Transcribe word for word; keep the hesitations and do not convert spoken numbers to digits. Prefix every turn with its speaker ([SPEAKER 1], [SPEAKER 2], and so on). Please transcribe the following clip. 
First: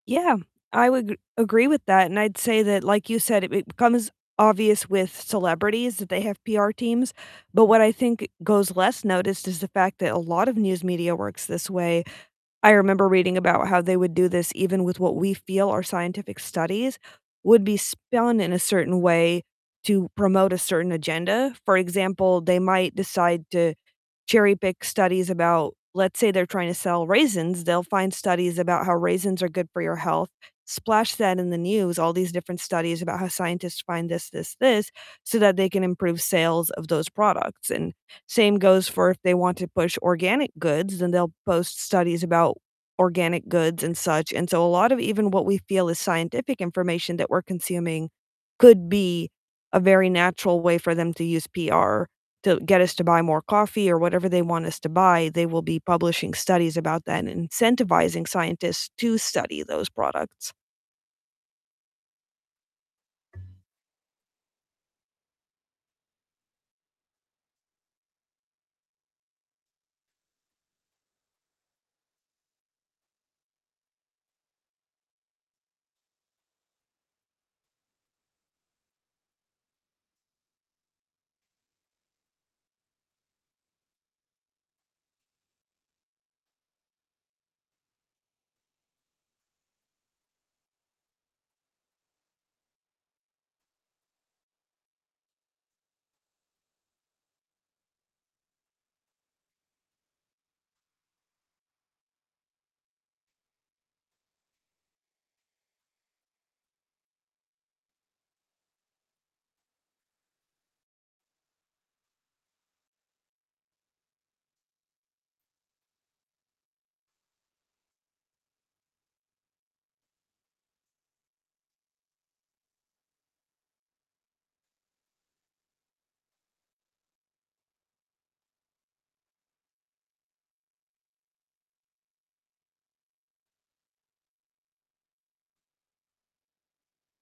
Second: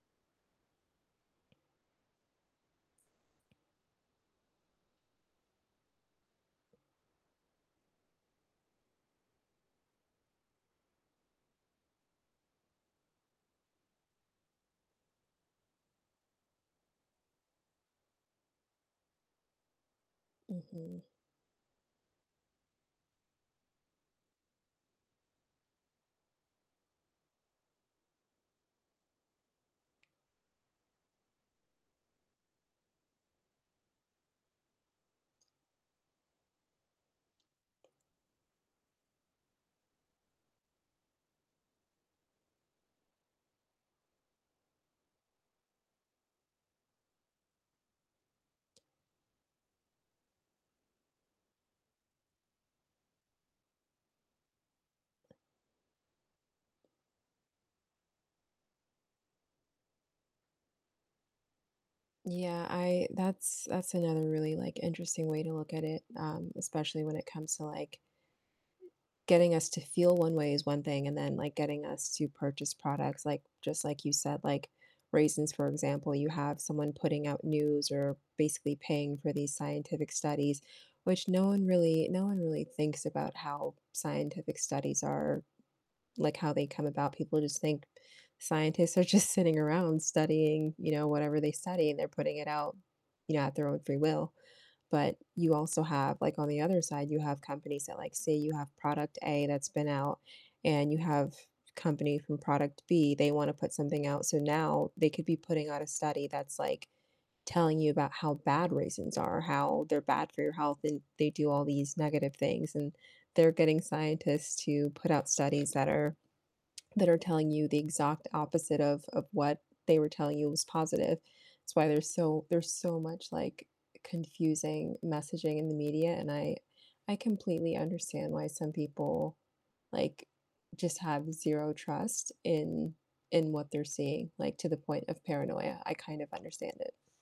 [SPEAKER 1] Yeah, I would g agree with that, and I'd say that- like you said- it it becomes obvious with celebrities that they have PR teams, but what I think goes less noticed is the fact that a lot of news media works this way. I remember reading about how they would do this even with what we feel are scientific studies would be spun in a certain way to promote a certain
[SPEAKER 2] Mhm.
[SPEAKER 1] agenda, for example, they might decide to cherry pick studies about let's say they're tryna sell raisins, they'll find studies about how raisins are good for your health, splash that in the news, all these different studies about how scientists find this, this, this, so that they can improve sales of those products, and same goes for if they want to push organic goods, then they'll post studies about organic goods and such, and so a lot of even what we feel is scientific information that we're consuming could be a very natural way for them to use PR to get us to buy more coffee or whatever they want us to buy, they will be publishing studies about that and incentivizing scientists to study those products.
[SPEAKER 2] Yeah, I that's that's another really, like, interesting way to look at it, um, especially when it comes to, like, getting us to feel one way is one thing, and then, like, getting us to purchase products, like just like you said, like raisins, for example, you have someone putting out news or basically paying for these scientific studies, which no one really no one really thinks about how scientific studies are, like, how they come about, people just think scientists are just sitting around studying, you know, whatever they study, and they're putting it out, you know, at their own free will, but you also have like, on the other side, you have companies that, like say you have product A that's been out, and you have company from product B, they wanna put something out, so now they could be putting out a study that's, like, telling you about how bad raisins are, how they're bad for your health, and they do all these negative things, and they're getting scientists to put out studies that are that are telling you the exact opposite of of what they were telling you was positive, it's why there's so there's so much, like, confusing messaging in the media, and I I completely understand why some people, like, just have zero trust in in what they're seeing, like to the point of paranoia, I kind of understand it.